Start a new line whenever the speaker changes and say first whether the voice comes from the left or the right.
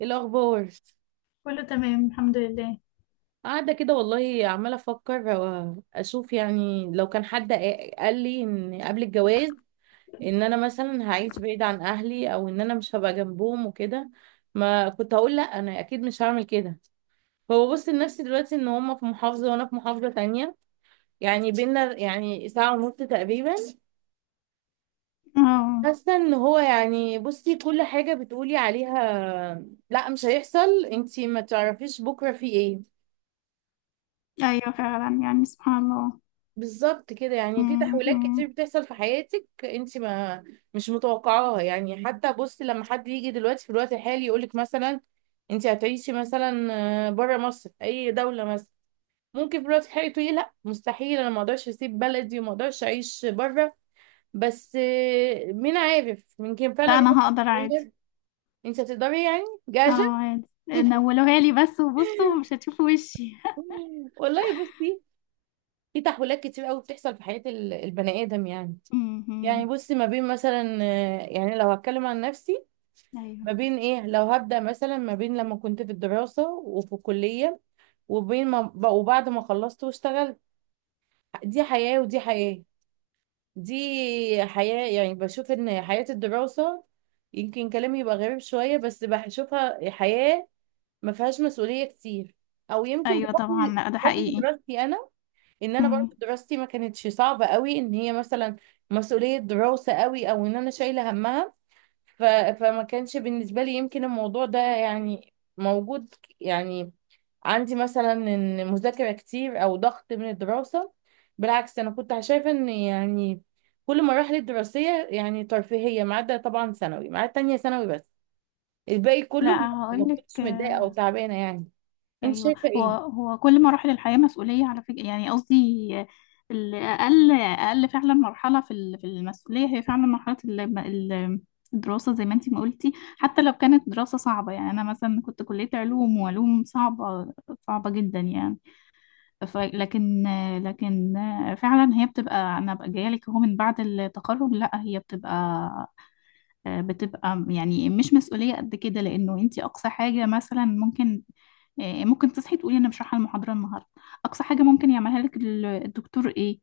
right: إيه الاخبار؟
left: كله تمام، الحمد لله.
right: قاعده كده والله عماله افكر اشوف، يعني لو كان حد قال لي ان قبل الجواز ان انا مثلا هعيش بعيد عن اهلي او ان انا مش هبقى جنبهم وكده، ما كنت هقول لا، انا اكيد مش هعمل كده. فببص لنفسي دلوقتي ان هما في محافظه وانا في محافظه تانية، يعني بينا يعني ساعه ونص تقريبا.
left: اه.
right: حاسه ان هو يعني بصي كل حاجه بتقولي عليها لا مش هيحصل انتي ما تعرفيش بكره في ايه.
left: ايوه، فعلا، يعني سبحان الله.
right: بالظبط كده، يعني في تحولات كتير
left: امم.
right: بتحصل في حياتك انت ما مش متوقعاها. يعني حتى بصي لما حد يجي دلوقتي في الوقت الحالي يقولك مثلا انت هتعيشي مثلا بره مصر في اي دولة مثلا، ممكن في الوقت الحالي تقولي لا، مستحيل، انا ما اقدرش اسيب بلدي وما اقدرش اعيش بره. بس مين عارف، يمكن
left: لا،
right: فعلا رأيك
left: انا هقدر عادي.
right: يتغير. انت هتقدري يعني،
left: اه،
right: جاهزة.
left: عادي، نولوها لي بس وبصوا مش هتشوفوا وشي.
right: والله بصي، في تحولات كتير قوي بتحصل في حياة البني آدم يعني. يعني
left: امم.
right: بصي ما بين مثلا يعني لو هتكلم عن نفسي،
left: ايوه،
right: ما بين ايه، لو هبدأ مثلا ما بين لما كنت في الدراسة وفي الكلية، وبين ما ب- وبعد ما خلصت واشتغلت. دي حياة ودي حياة. دي حياة، يعني بشوف ان حياة الدراسة، يمكن كلامي يبقى غريب شوية، بس بشوفها حياة ما فيهاش مسؤولية كتير. او يمكن
left: ايوه، طبعا. لا، ده
right: بحكم
left: حقيقي.
right: دراستي انا، ان انا برضه
left: امم.
right: دراستي ما كانتش صعبة قوي ان هي مثلا مسؤولية دراسة قوي او ان انا شايلة همها. ف... فما كانش بالنسبة لي يمكن الموضوع ده يعني موجود، يعني عندي مثلا ان مذاكرة كتير او ضغط من الدراسة. بالعكس انا كنت شايفة ان يعني كل مراحل الدراسية يعني ترفيهية، ما عدا طبعا ثانوي، ما عدا تانية ثانوي بس، الباقي كله ما
left: لا،
right: ما
left: هقول لك.
right: كنتش متضايقة او تعبانة يعني. انت
left: ايوه،
right: شايفة
left: هو
right: ايه؟
left: هو كل مراحل الحياه مسؤوليه على فكره، يعني قصدي اقل فعلا. مرحله في المسؤوليه هي فعلا مرحله الدراسه، زي ما انتي ما قلتي. حتى لو كانت دراسه صعبه، يعني انا مثلا كنت كليه علوم، وعلوم صعبه، صعبه جدا يعني. ف لكن لكن فعلا هي بتبقى، انا بقى جايه لك اهو، من بعد التخرج لا هي بتبقى يعني مش مسؤولية قد كده، لأنه أنت أقصى حاجة مثلا ممكن، ممكن تصحي تقولي انا مش رايحه المحاضره النهارده. اقصى حاجه ممكن يعملها لك الدكتور ايه؟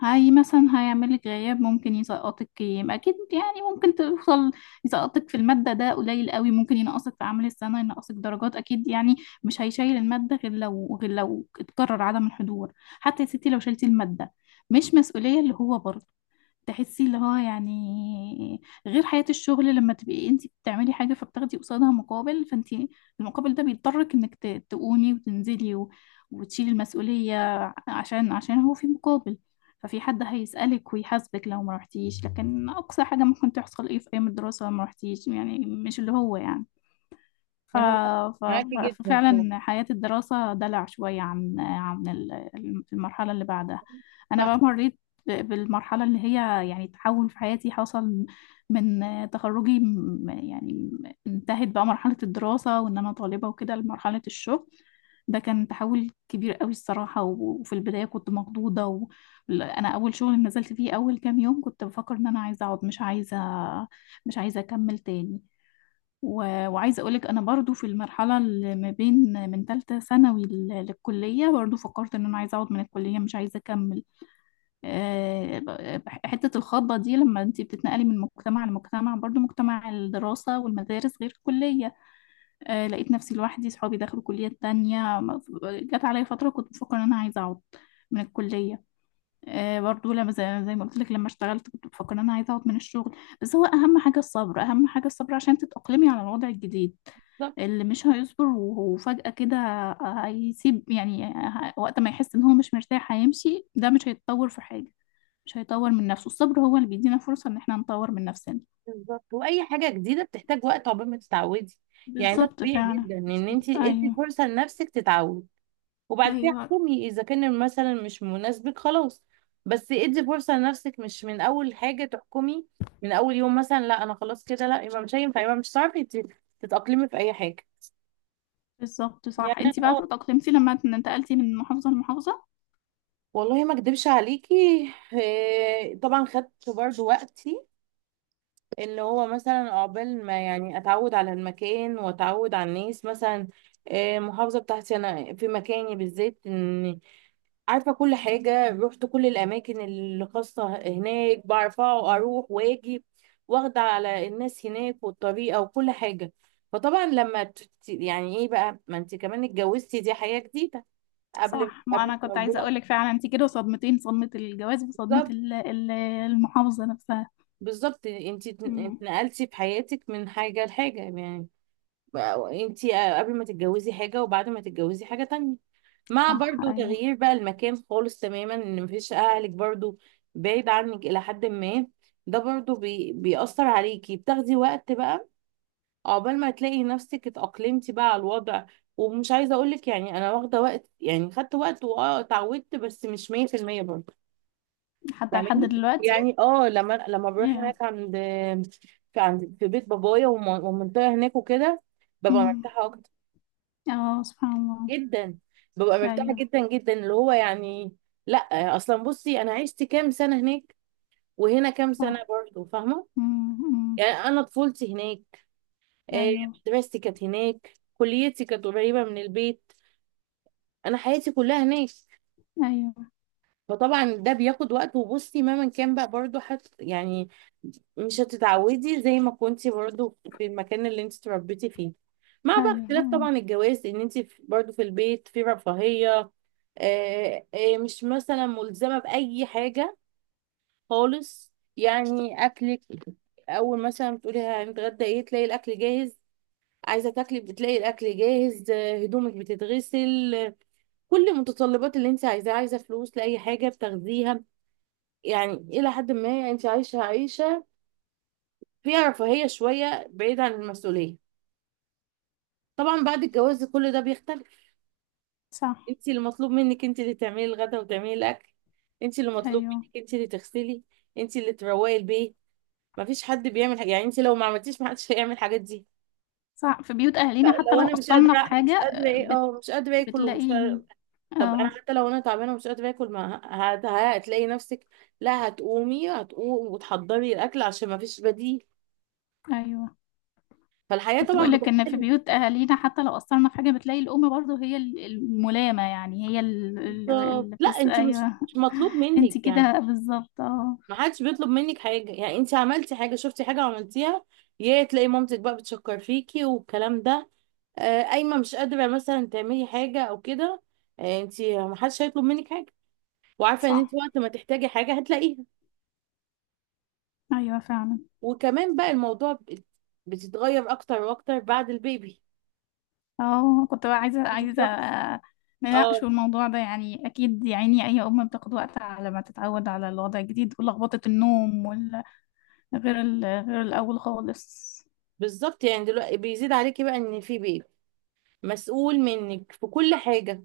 left: هاي مثلا هيعمل لك غياب، ممكن يسقطك. يبقى اكيد يعني ممكن توصل يسقطك في الماده، ده قليل قوي، ممكن ينقصك في عمل السنه، ينقصك درجات اكيد يعني. مش هيشيل الماده غير لو اتكرر عدم الحضور. حتى يا ستي لو شلتي الماده، مش مسؤوليه اللي هو برضه تحسي اللي هو، يعني غير حياة الشغل. لما تبقي انت بتعملي حاجة فبتاخدي قصادها مقابل، فانت المقابل ده بيضطرك انك تقومي وتنزلي وتشيلي المسؤولية، عشان هو في مقابل، ففي حد هيسألك ويحاسبك لو ما رحتيش. لكن أقصى حاجة ممكن تحصل ايه في أيام الدراسة لو ما رحتيش، يعني مش اللي هو يعني. ف...
right: انا معاكي جدا فيها.
left: ففعلا حياة الدراسة دلع شوية عن المرحلة اللي بعدها. أنا
right: صح.
left: بقى مريت بالمرحلة اللي هي يعني تحول في حياتي حصل، من تخرجي، يعني انتهت بقى مرحلة الدراسة وإن أنا طالبة وكده لمرحلة الشغل. ده كان تحول كبير قوي الصراحة، وفي البداية كنت مخضوضة. أنا أول شغل نزلت فيه أول كام يوم كنت بفكر إن أنا عايزة أقعد، مش عايزة أكمل تاني. وعايزة أقولك أنا برضو في المرحلة اللي ما بين، من تالتة ثانوي للكلية، برضو فكرت إن أنا عايزة أقعد من الكلية، مش عايزة أكمل. حتة الخطبة دي، لما أنتي بتتنقلي من مجتمع لمجتمع، برضو مجتمع الدراسة والمدارس غير الكلية. لقيت نفسي لوحدي، صحابي دخلوا كليات تانية، جت عليا فترة كنت بفكر إن أنا عايزة أقعد من الكلية. برضو، لما زي ما قلت لك، لما اشتغلت كنت بفكر ان انا عايزه اقعد من الشغل. بس هو اهم حاجه الصبر، اهم حاجه الصبر عشان تتاقلمي على الوضع الجديد.
right: صح.
left: اللي مش هيصبر وفجأة كده هيسيب، يعني وقت ما يحس ان هو مش مرتاح هيمشي. ده مش هيتطور في حاجه، مش هيطور من نفسه. الصبر هو اللي بيدينا فرصه ان احنا نطور من نفسنا.
right: بالظبط، واي حاجة جديدة بتحتاج وقت عقبال ما تتعودي. يعني ده
left: بالظبط،
right: طبيعي
left: فعلا
right: جدا ان انت
left: بالظبط،
right: ادي
left: ايوه.
right: فرصة لنفسك تتعود، وبعد كده
left: ايوه
right: حكمي اذا كان مثلا مش مناسبك خلاص. بس ادي فرصه لنفسك، مش من اول حاجه تحكمي، من اول يوم مثلا لا انا خلاص كده، لا يبقى مش هينفع، يبقى مش هتعرفي تتاقلمي في اي حاجه.
left: بالظبط.
right: يعني
left: صح، انت بقى
right: اه
left: تأقلمتي لما انتقلتي من محافظه لمحافظه؟
right: والله ما اكدبش عليكي، طبعا خدت برضو وقتي، اللي هو مثلا عقبال ما يعني اتعود على المكان واتعود على الناس مثلا. المحافظه بتاعتي انا في مكاني بالذات ان عارفة كل حاجة، رحت كل الأماكن اللي خاصة هناك، بعرف أروح وأجي، واخدة على الناس هناك والطريقة وكل حاجة. فطبعا لما يعني إيه بقى، ما أنت كمان اتجوزتي، دي حياة جديدة، قبل
left: صح، ما
right: قبل
left: انا كنت عايزه
right: الموضوع.
left: اقولك فعلا، انت كده صدمتين: صدمه الجواز وصدمه
right: بالظبط
left: المحافظه نفسها.
right: بالظبط أنت
left: امم.
right: اتنقلتي في حياتك من حاجة لحاجة يعني. أنت قبل ما تتجوزي حاجة، وبعد ما تتجوزي حاجة تانية، مع
left: صح،
right: برضو
left: ايوه.
right: تغيير بقى المكان خالص تماما، ان مفيش اهلك برضو بعيد عنك الى حد ما. ده برضو بيأثر عليكي، بتاخدي وقت بقى عقبال ما تلاقي نفسك اتأقلمتي بقى على الوضع. ومش عايزة اقولك يعني انا واخدة وقت، يعني خدت وقت واه اتعودت، بس مش 100% برضو،
left: حتى لحد
right: فاهماني؟
left: دلوقتي.
right: يعني اه، لما بروح
left: yeah.
right: هناك عند، في بيت بابايا والمنطقة هناك وكده، ببقى
left: امم.
right: مرتاحة اكتر،
left: اه، سبحان الله.
right: جدا. ببقى مرتاحة
left: ايوه.
right: جدا جدا، اللي هو يعني، لا اصلا بصي انا عشت كام سنة هناك، وهنا كام سنة
left: صح.
right: برضه، فاهمة؟
left: امم. أمم.
right: يعني انا طفولتي هناك، آه،
left: ايوه.
right: مدرستي كانت هناك، كليتي كانت قريبة من البيت، انا حياتي كلها هناك.
left: ايوه،
right: فطبعا ده بياخد وقت. وبصي مهما كان بقى برضه يعني مش هتتعودي زي ما كنتي برضو في المكان اللي انت اتربيتي فيه، مع
left: ايوه،
right: بقى اختلاف طبعا
left: ايوه.
right: الجواز ان انت برضو في البيت في رفاهية، مش مثلا ملزمة بأي حاجة خالص. يعني أكلك، أول مثلا بتقولي هنتغدى ايه، تلاقي الأكل جاهز، عايزة تاكلي بتلاقي الأكل جاهز، هدومك بتتغسل، كل المتطلبات اللي انت عايزاها، عايزة فلوس لأي حاجة بتاخديها. يعني إلى حد ما انت عايشة عيشة فيها رفاهية شوية، بعيد عن المسؤولية. طبعا بعد الجواز كل ده بيختلف.
left: صح،
right: انت اللي مطلوب منك، انت اللي تعملي الغدا وتعملي الاكل، انت اللي مطلوب
left: ايوه.
right: منك، انت اللي تغسلي، انت اللي تروقي البيت، مفيش حد بيعمل حاجة. يعني انت لو ما عملتيش محدش هيعمل الحاجات دي.
left: صح، في بيوت اهالينا حتى
right: لو
left: لو
right: انا مش
left: قصرنا في
right: قادره
left: حاجه،
right: مش قادره ايه، اه مش قادره اكل ومش
left: بتلاقي.
right: قادرة. طب انا
left: اه.
right: حتى لو انا تعبانه ومش قادره اكل، ما هتلاقي نفسك، لا هتقومي، وتحضري الاكل عشان ما فيش بديل.
left: ايوه،
right: فالحياه
left: كنت
right: طبعا
left: بقولك ان في
right: بتختلف.
left: بيوت اهالينا حتى لو قصرنا في حاجه بتلاقي الام برضو هي الملامه، يعني هي،
right: بالظبط، لا
left: بس
right: انت مش
left: ايوه.
right: مش مطلوب
left: انت
right: منك يعني،
left: كده بالظبط، اه.
right: ما حدش بيطلب منك حاجة. يعني انت عملتي حاجة، شفتي حاجة عملتيها، يا تلاقي مامتك بقى بتشكر فيكي والكلام ده، قايمة مش قادرة مثلا تعملي حاجة او كده، انت ما حدش هيطلب منك حاجة، وعارفة ان انت
left: صح،
right: وقت ما تحتاجي حاجة هتلاقيها.
left: ايوه فعلا.
right: وكمان بقى الموضوع بتتغير اكتر واكتر بعد البيبي،
left: اه، كنت بقى عايزه،
right: في شخص. اه،
left: نناقشوا الموضوع ده، يعني اكيد. يعني اي ام بتاخد وقت على ما تتعود على الوضع الجديد ولخبطه النوم. غير الاول خالص.
right: بالظبط، يعني دلوقتي بيزيد عليكي بقى ان في بيبي مسؤول منك في كل حاجة،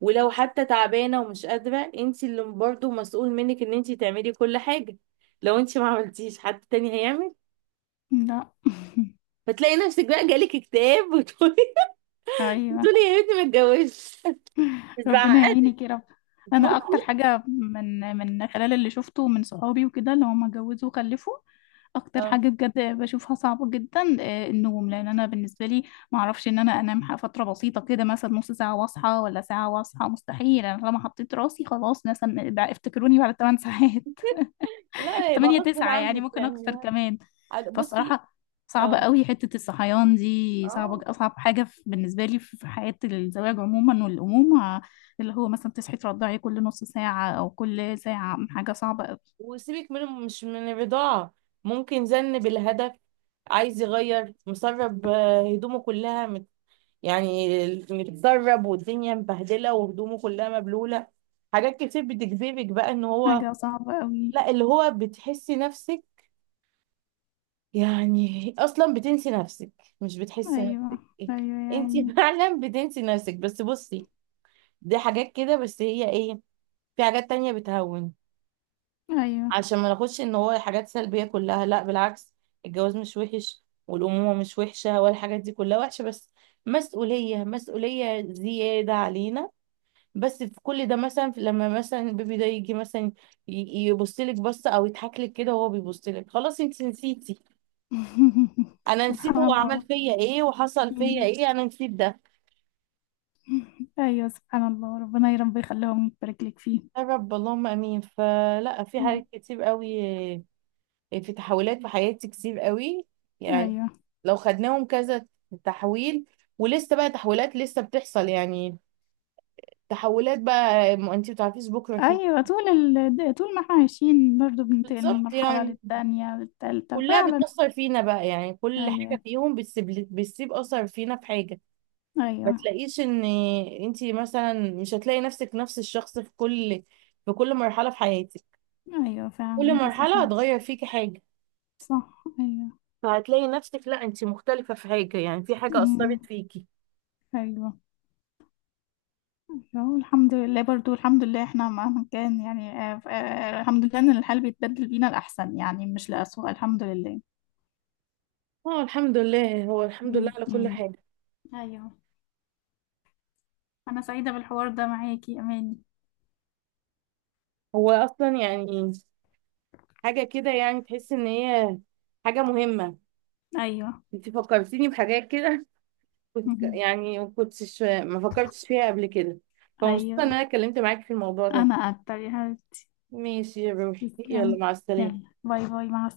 right: ولو حتى تعبانة ومش قادرة، انت اللي برضه مسؤول منك ان انت تعملي كل حاجة. لو انت ما عملتيش حد تاني هيعمل،
left: لا.
right: فتلاقي نفسك بقى جالك اكتئاب وتقولي
left: ايوه.
right: بتقولي يا بنتي ما اتجوزش، مش
left: ربنا
right: بعقدك.
left: يعينك يا رب. انا اكتر
right: بصي،
left: حاجه، من خلال اللي شفته من صحابي وكده اللي هم اتجوزوا وخلفوا، اكتر
right: اه،
left: حاجه بجد بشوفها صعبه جدا، النوم. لان انا بالنسبه لي ما اعرفش ان انا انام فتره بسيطه كده، مثلا نص ساعه واصحى، ولا ساعه واصحى. مستحيل. انا لما حطيت راسي خلاص، مثلا بقى افتكروني بعد 8 ساعات،
right: لا يبقى
left: تمانية
right: غصب
left: تسعة، يعني
right: عنك
left: ممكن
right: يعني.
left: أكتر كمان.
right: بصي،
left: فالصراحة صعبة
right: اه،
left: قوي حتة الصحيان دي، صعبة.
right: اه.
left: أصعب حاجة بالنسبة لي في حياة الزواج عموما والأمومة، اللي هو مثلا تصحي ترضعي كل نص ساعة أو كل ساعة، حاجة صعبة قوي.
right: وسيبك من مش من الرضاعة، ممكن زن بالهدف، عايز يغير مسرب، هدومه كلها يعني، متسرب والدنيا مبهدله وهدومه كلها مبلوله، حاجات كتير بتجذبك بقى ان هو،
left: حاجة صعبة قوي.
right: لا اللي هو بتحسي نفسك، يعني اصلا بتنسي نفسك، مش بتحسي
left: أيوة.
right: نفسك
left: أيوة يا
right: انت.
left: عيني.
right: فعلا بتنسي نفسك. بس بصي، دي حاجات كده بس، هي ايه، في حاجات تانية بتهون.
left: أيوة.
right: عشان ما ناخدش ان هو حاجات سلبية كلها، لا بالعكس، الجواز مش وحش، والأمومة مش وحشة، ولا الحاجات دي كلها وحشة، بس مسؤولية، مسؤولية زيادة علينا. بس في كل ده مثلا، لما مثلا البيبي ده يجي مثلا يبص لك بصه او يضحك لك كده وهو بيبص لك، خلاص، انت نسيتي، انا نسيت
left: سبحان
right: هو عمل
left: الله.
right: فيا ايه وحصل فيا
left: أمم.
right: ايه، انا نسيت ده.
left: أيوة، سبحان الله. ربنا يا رب يخليهم، يبارك لك فيه.
right: يا رب، اللهم امين. فلا في
left: أمم.
right: حاجات كتير قوي، في تحولات في حياتي كتير قوي يعني،
left: أيوة.
right: لو خدناهم كذا تحويل، ولسه بقى تحولات لسه بتحصل يعني، تحولات بقى ما انت بتعرفيش بكره فيه.
left: أيوة، طول طول ما احنا عايشين برضه بننتقل من
right: بالظبط،
left: مرحلة
right: يعني
left: للتانية للتالتة،
right: كلها
left: فعلا.
right: بتأثر فينا بقى، يعني كل حاجة
left: أيوة،
right: فيهم بتسيب، بتسيب أثر فينا في حاجة. ما
left: أيوة،
right: تلاقيش ان انتي مثلا مش هتلاقي نفسك نفس الشخص في كل، في كل مرحلة في حياتك،
left: أيوة،
right: كل
left: فعلا ده
right: مرحلة
left: صحيح.
right: هتغير فيكي حاجة،
left: صح، أيوة.
right: فهتلاقي نفسك لا انتي مختلفة في حاجة، يعني في حاجة
left: أمم.
right: أثرت فيكي.
left: أيوة. هو الحمد لله، برضه الحمد لله، احنا مهما كان يعني، الحمد لله إن الحال بيتبدل بينا الأحسن، يعني مش لأسوأ، الحمد لله.
right: اه الحمد لله، هو الحمد لله
left: أمم.
right: على كل
left: أمم.
right: حاجة.
left: أيوة. أنا سعيدة بالحوار ده معاكي يا أماني.
right: هو أصلا يعني حاجة كده، يعني تحس ان هي حاجة مهمة.
left: أيوة.
right: انتي فكرتيني بحاجات كده كنت
left: أمم.
right: يعني ما فكرتش فيها قبل كده، فمبسوطة
left: أيوة.
right: ان انا اتكلمت معاك في الموضوع ده.
left: أنا أكتر يا حبيبتي.
right: ماشي يا روحي، يلا
left: تسلمي.
right: مع السلامة.
left: يلا، باي باي، مع السلامة.